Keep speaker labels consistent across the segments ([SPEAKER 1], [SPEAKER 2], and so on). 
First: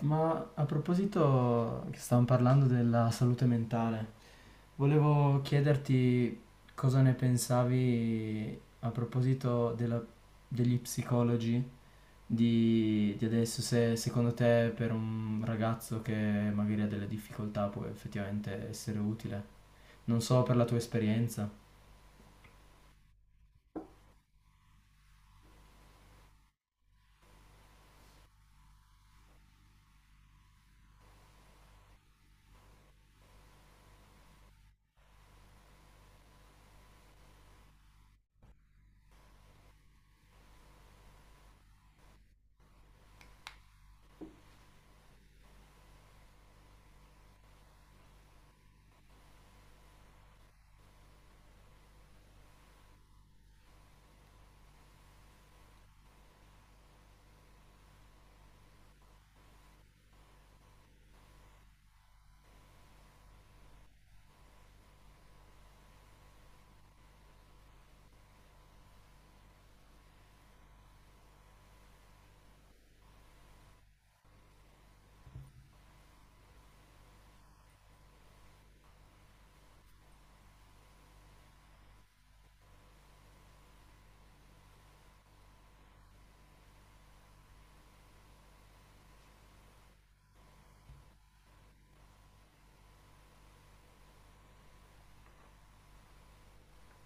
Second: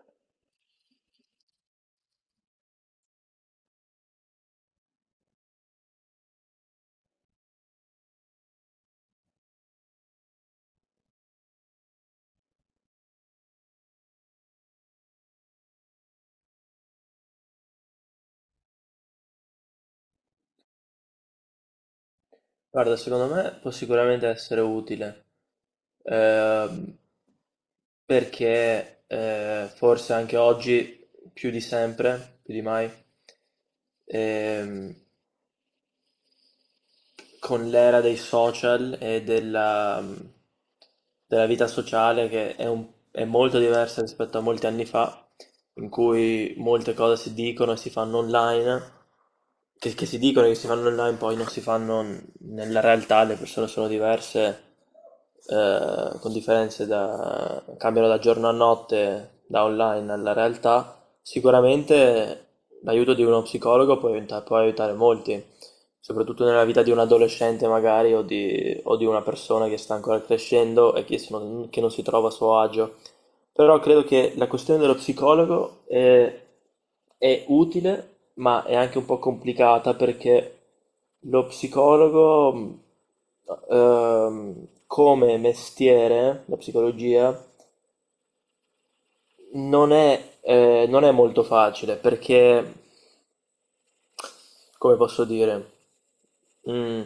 [SPEAKER 1] Ma a proposito che stavamo parlando della salute mentale, volevo chiederti cosa ne pensavi a proposito degli psicologi di adesso, se secondo te per un ragazzo che magari ha delle difficoltà può effettivamente essere utile. Non so per la tua esperienza.
[SPEAKER 2] Guarda, secondo me può sicuramente essere utile, ehm, perché forse anche oggi, più di sempre, più di mai, ehm, con l'era dei social e della vita sociale che è molto diversa rispetto a molti anni fa, in cui molte cose si dicono e si fanno online, che si dicono e che si fanno online, poi non si fanno nella realtà, le persone sono diverse, con cambiano da giorno a notte, da online alla realtà. Sicuramente l'aiuto di uno psicologo può aiutare molti. Soprattutto nella vita di un adolescente magari o di una persona che sta ancora crescendo e che non si trova a suo agio. Però credo che la questione dello psicologo è utile, ma è anche un po' complicata perché lo psicologo, come mestiere, la psicologia, non è molto facile perché, come posso dire, mm,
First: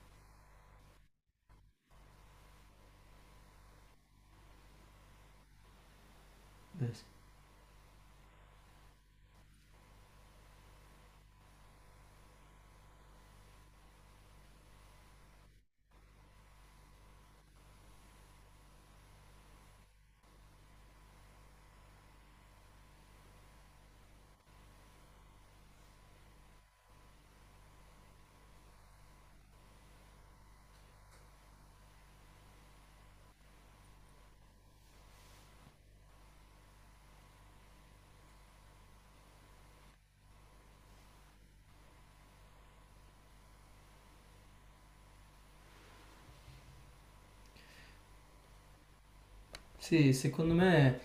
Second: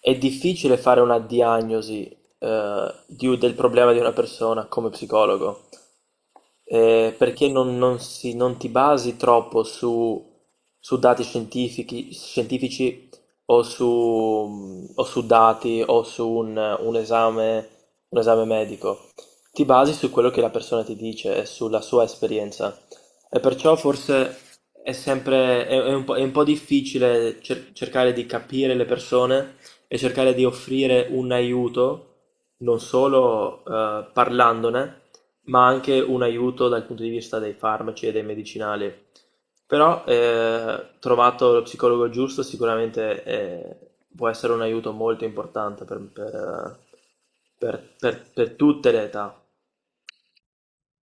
[SPEAKER 2] è difficile fare una diagnosi del problema di una persona come psicologo,
[SPEAKER 1] Beh,
[SPEAKER 2] perché non ti basi troppo su, su dati scientifici, scientifici o su dati o un esame medico. Ti basi su quello che la persona ti dice e sulla sua esperienza. E perciò forse è un è un po' difficile cercare di capire le persone e cercare di offrire un aiuto, non solo parlandone, ma anche un aiuto dal punto di vista dei farmaci e dei medicinali. Però trovato lo psicologo giusto sicuramente può essere un aiuto molto importante per tutte le età.
[SPEAKER 1] sì, secondo me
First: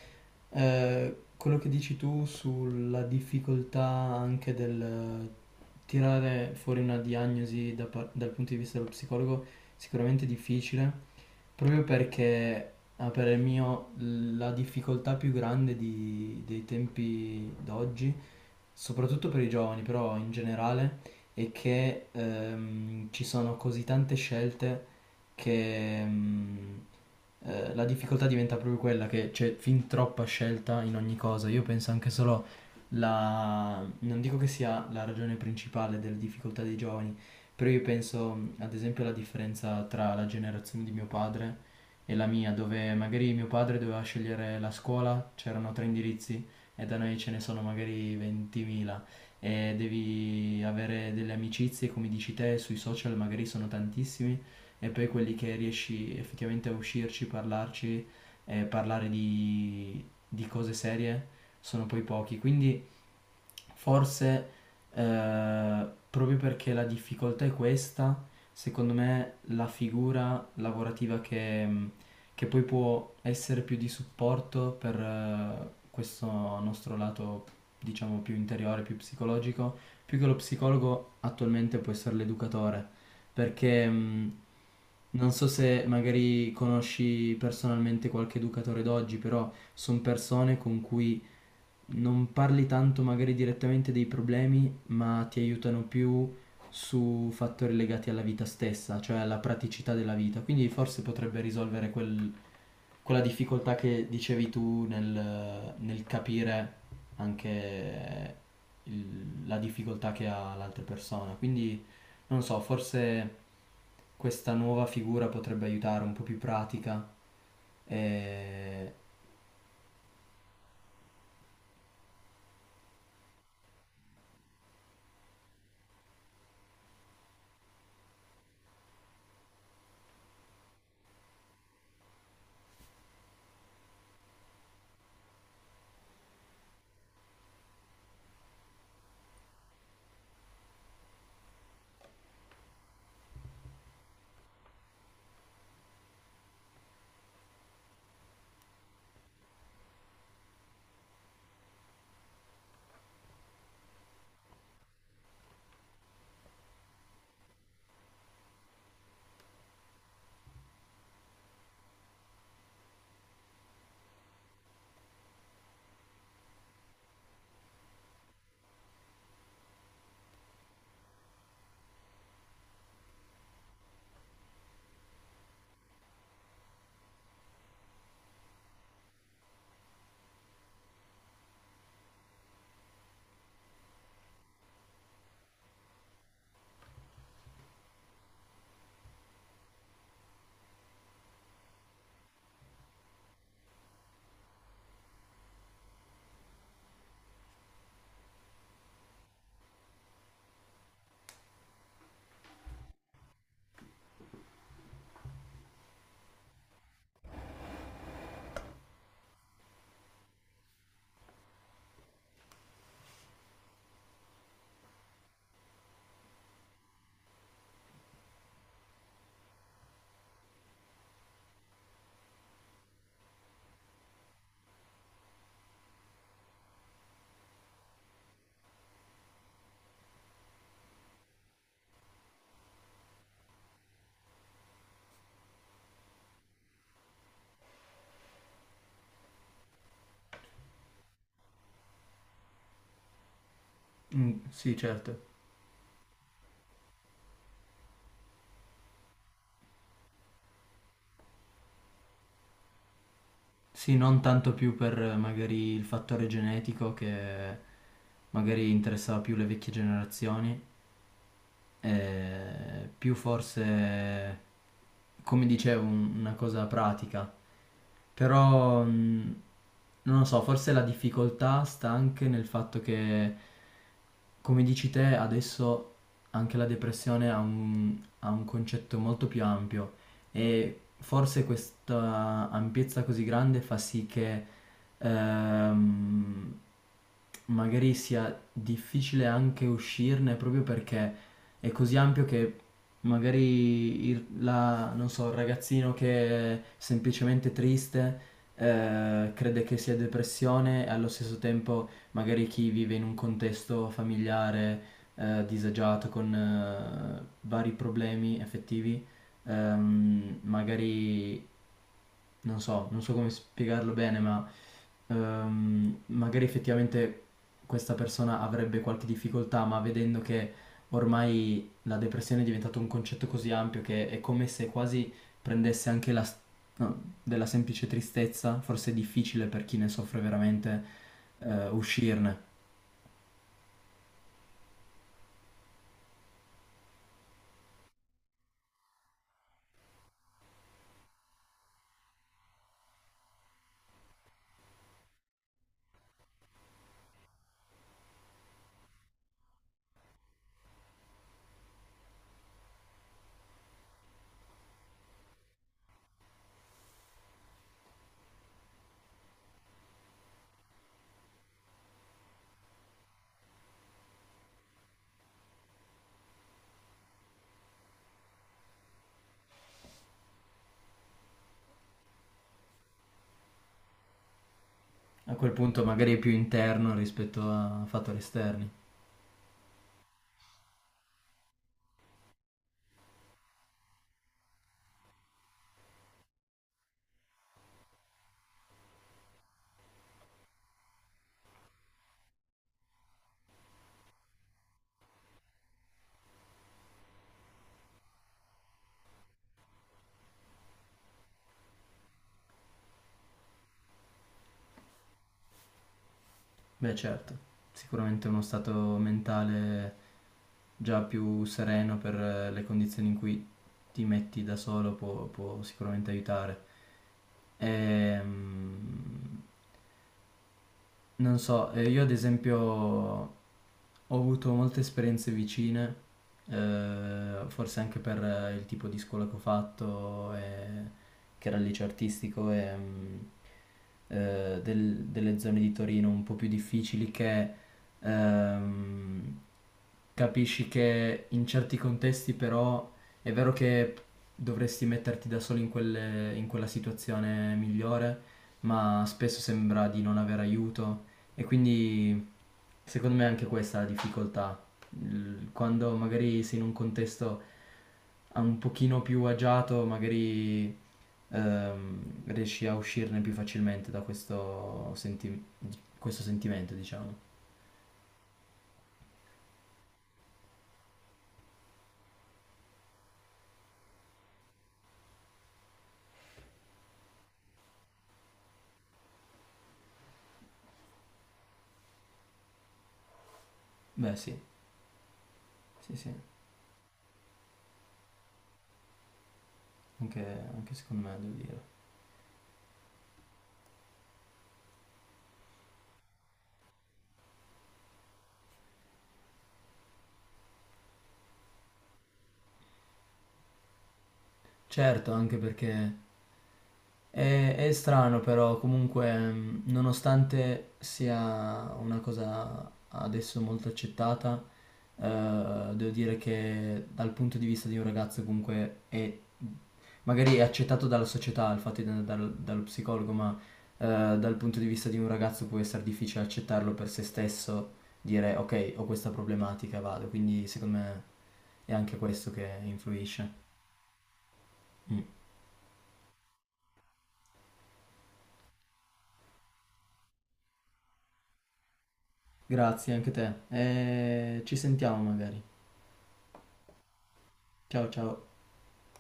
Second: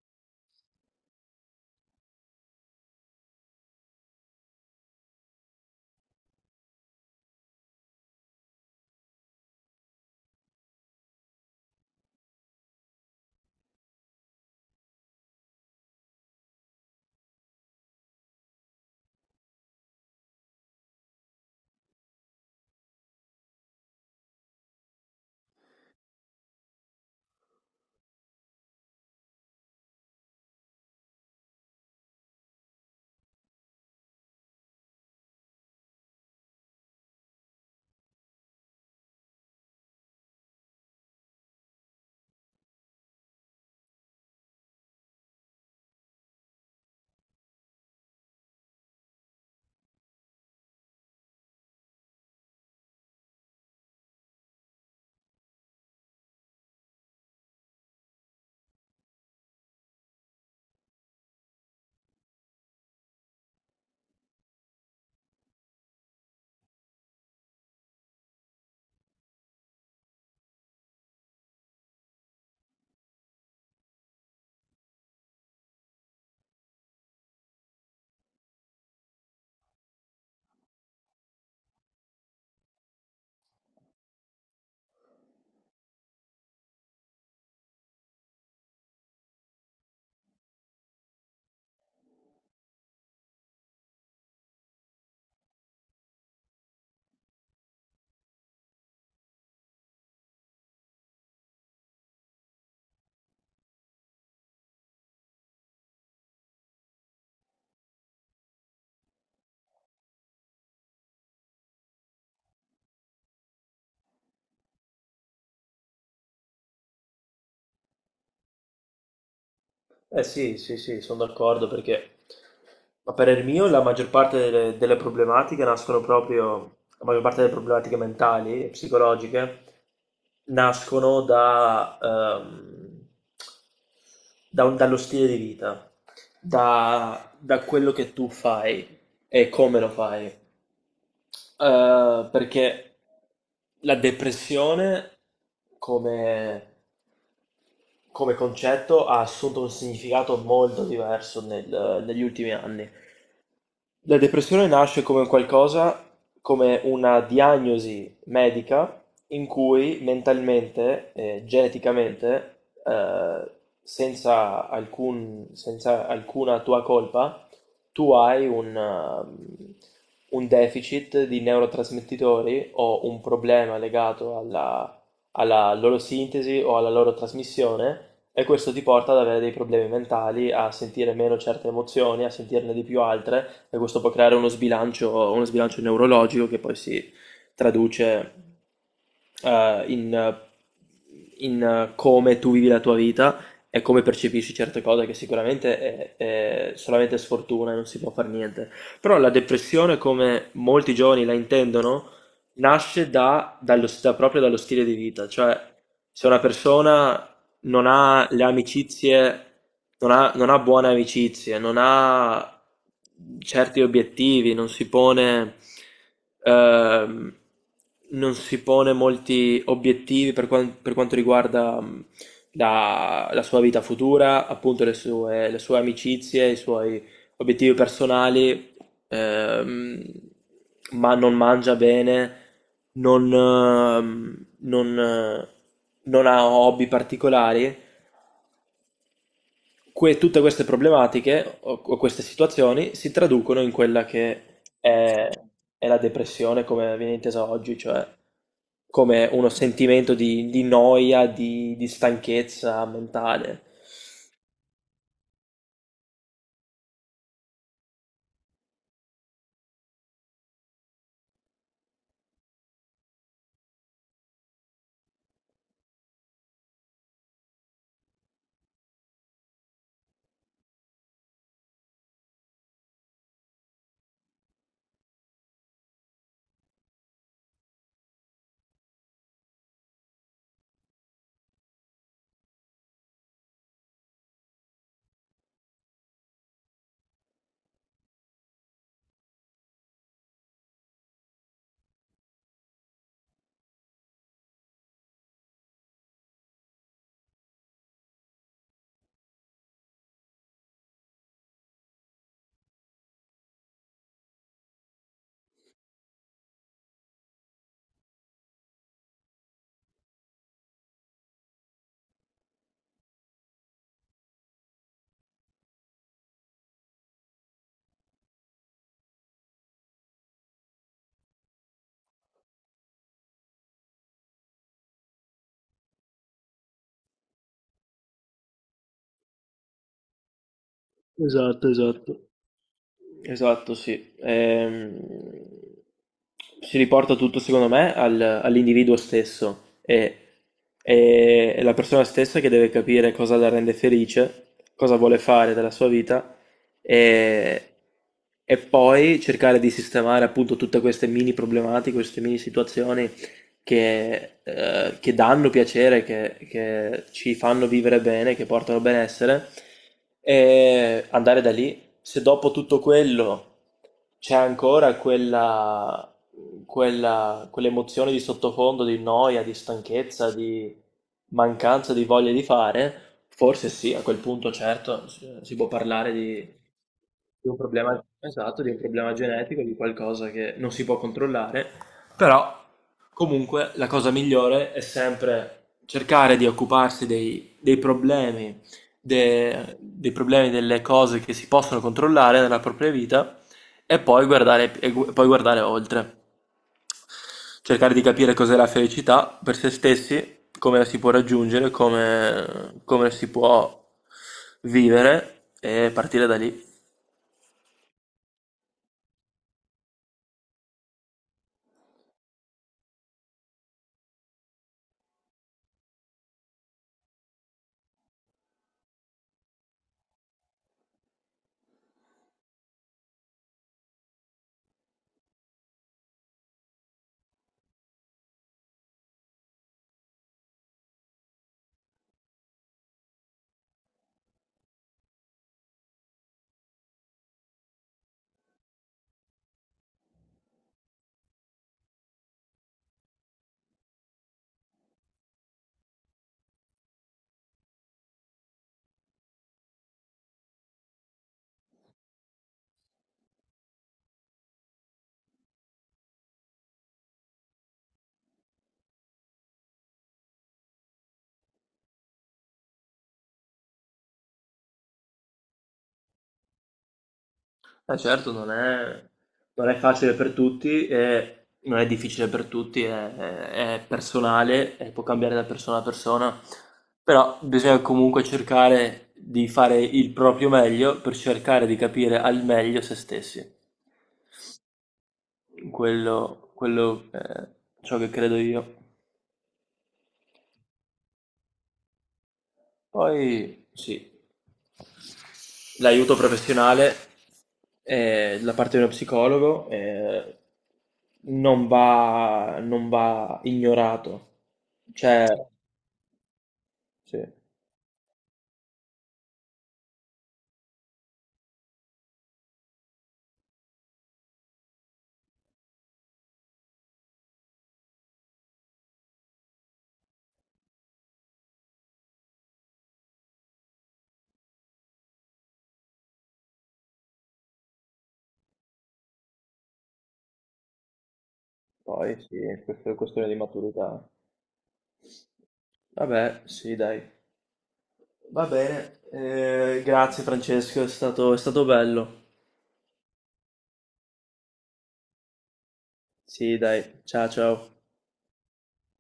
[SPEAKER 1] Quello che dici tu sulla difficoltà anche del tirare fuori una diagnosi dal punto di vista dello psicologo sicuramente difficile, proprio perché a parer mio la difficoltà più grande dei tempi d'oggi, soprattutto per i giovani, però in generale, è che ci sono così tante scelte che la difficoltà diventa proprio quella che c'è fin troppa scelta in ogni cosa. Io penso anche solo non dico che sia la ragione principale delle difficoltà dei giovani, però io penso, ad esempio alla differenza tra la generazione di mio padre e la mia, dove magari mio padre doveva scegliere la scuola, c'erano tre indirizzi e da noi ce ne sono magari 20.000 e devi avere delle amicizie, come dici te, sui social magari sono tantissimi e poi quelli che riesci effettivamente a uscirci, parlarci e parlare di cose serie sono poi pochi. Quindi forse proprio perché la difficoltà è questa, secondo me la figura lavorativa che poi può essere più di supporto per questo nostro lato diciamo più interiore, più psicologico, più che lo psicologo attualmente può essere l'educatore perché non so se magari conosci personalmente qualche educatore d'oggi, però sono persone con cui non parli tanto magari direttamente dei problemi, ma ti aiutano più su fattori legati alla vita stessa, cioè alla praticità della vita. Quindi forse potrebbe risolvere quella difficoltà che dicevi tu nel capire anche la difficoltà che ha l'altra persona. Quindi non so, forse questa nuova figura potrebbe aiutare un po' più pratica. E...
[SPEAKER 2] Eh sì, sì, sì, sono d'accordo perché, a parer mio, la maggior parte delle problematiche nascono proprio, la maggior parte delle problematiche mentali e psicologiche nascono dallo stile di vita, da quello che tu fai e come lo fai. Perché la depressione come, come concetto ha assunto un significato molto diverso negli ultimi anni. La depressione nasce come un qualcosa, come una diagnosi medica in cui mentalmente, e geneticamente, senza alcuna tua colpa, tu hai un deficit di neurotrasmettitori o un problema legato alla, alla loro sintesi o alla loro trasmissione. E questo ti porta ad avere dei problemi mentali, a sentire meno certe emozioni, a sentirne di più altre, e questo può creare uno sbilancio neurologico che poi si traduce eh, in, eh, in come tu vivi la tua vita e come percepisci certe cose, che sicuramente è solamente sfortuna e non si può fare niente. Però la depressione, come molti giovani la intendono, nasce proprio dallo stile di vita, cioè se una persona non ha le amicizie, non ha buone amicizie, non ha certi obiettivi, ehm, non si pone molti obiettivi per quanto riguarda la sua vita futura, appunto le sue amicizie, i suoi obiettivi personali ehm, ma non mangia bene, non, ehm, non, eh, non ha hobby particolari, tutte queste problematiche o queste situazioni si traducono in quella
[SPEAKER 1] Mm,
[SPEAKER 2] che
[SPEAKER 1] sì, certo.
[SPEAKER 2] è la depressione come viene intesa oggi, cioè come uno sentimento di noia, di stanchezza mentale.
[SPEAKER 1] Sì, non tanto più per magari il fattore genetico che magari interessava più le vecchie generazioni, più forse, come dicevo, una cosa pratica. Però, non lo so, forse la difficoltà sta anche nel fatto che, come dici te, adesso anche la depressione ha un concetto molto più ampio e forse questa ampiezza così grande fa sì che ehm, magari sia difficile anche uscirne proprio perché è così ampio che magari non so, il ragazzino che è semplicemente triste crede che sia depressione e allo stesso tempo magari chi vive in un contesto familiare disagiato con vari problemi effettivi, magari non so, non so come spiegarlo bene, ma magari effettivamente questa persona avrebbe qualche difficoltà, ma vedendo che ormai la depressione è diventato un concetto così ampio che è come se quasi prendesse anche no, della semplice tristezza, forse è difficile per chi ne soffre veramente
[SPEAKER 2] Esatto, esatto.
[SPEAKER 1] uscirne.
[SPEAKER 2] Esatto, sì. Si riporta tutto, secondo me, all'individuo stesso e è la persona stessa che deve capire cosa la rende felice, cosa vuole fare della sua vita e, e poi cercare di sistemare appunto tutte queste mini problematiche, queste mini situazioni che danno piacere, che ci fanno vivere bene, che portano benessere e andare da lì se dopo tutto quello c'è ancora quell'emozione di sottofondo, di noia, di stanchezza, di mancanza di voglia di fare, forse sì, a quel punto certo
[SPEAKER 1] A quel
[SPEAKER 2] si può
[SPEAKER 1] punto magari
[SPEAKER 2] parlare
[SPEAKER 1] è più interno rispetto
[SPEAKER 2] di un
[SPEAKER 1] a
[SPEAKER 2] problema,
[SPEAKER 1] fattori
[SPEAKER 2] esatto,
[SPEAKER 1] esterni.
[SPEAKER 2] di un problema genetico, di qualcosa che non si può controllare, però comunque la cosa migliore è sempre cercare di occuparsi dei problemi dei problemi, delle cose che si possono controllare nella propria vita e poi poi guardare oltre. Cercare di capire cos'è la felicità per se stessi, come la si può raggiungere, come, come si può vivere e partire da lì.
[SPEAKER 1] Beh, certo, sicuramente uno stato mentale già più sereno per le condizioni in cui ti metti da solo può, può sicuramente aiutare. Ehm, non so, io ad esempio ho avuto molte esperienze vicine, forse anche per il tipo di scuola che ho fatto, che era il liceo artistico, e, delle zone di Torino un po' più difficili che ehm, capisci che in certi contesti però è vero che dovresti metterti da solo in quella situazione migliore, ma spesso sembra di non avere aiuto e quindi secondo me è anche questa è la difficoltà. Quando magari sei in un contesto un pochino più agiato, magari riesci a uscirne più facilmente da questo, questo sentimento, diciamo.
[SPEAKER 2] Certo, non è facile per tutti, e non è difficile per tutti, è personale e può cambiare da persona a persona, però bisogna comunque cercare di fare il proprio meglio per cercare di capire al meglio se stessi.
[SPEAKER 1] Beh sì, sì, sì,
[SPEAKER 2] Quello è ciò che credo io.
[SPEAKER 1] anche, anche secondo me devo dire.
[SPEAKER 2] Poi sì, l'aiuto professionale da parte di uno psicologo non va ignorato.
[SPEAKER 1] Certo,
[SPEAKER 2] Cioè,
[SPEAKER 1] anche perché
[SPEAKER 2] sì,
[SPEAKER 1] è strano però, comunque, nonostante sia una cosa adesso molto accettata, devo dire che dal punto di vista di un ragazzo comunque è, magari è accettato dalla società il fatto di andare dallo psicologo, ma eh, dal punto di vista di un ragazzo può essere difficile accettarlo per se stesso, dire ok, ho questa problematica, vado, quindi secondo me è anche
[SPEAKER 2] poi
[SPEAKER 1] questo che
[SPEAKER 2] sì, questa è questione di
[SPEAKER 1] influisce.
[SPEAKER 2] maturità.
[SPEAKER 1] Mm.
[SPEAKER 2] Vabbè, sì, dai. Va bene. Grazie Francesco, è stato bello.
[SPEAKER 1] Grazie anche te e ci sentiamo magari.
[SPEAKER 2] Sì, dai. Ciao, ciao.
[SPEAKER 1] Ciao ciao.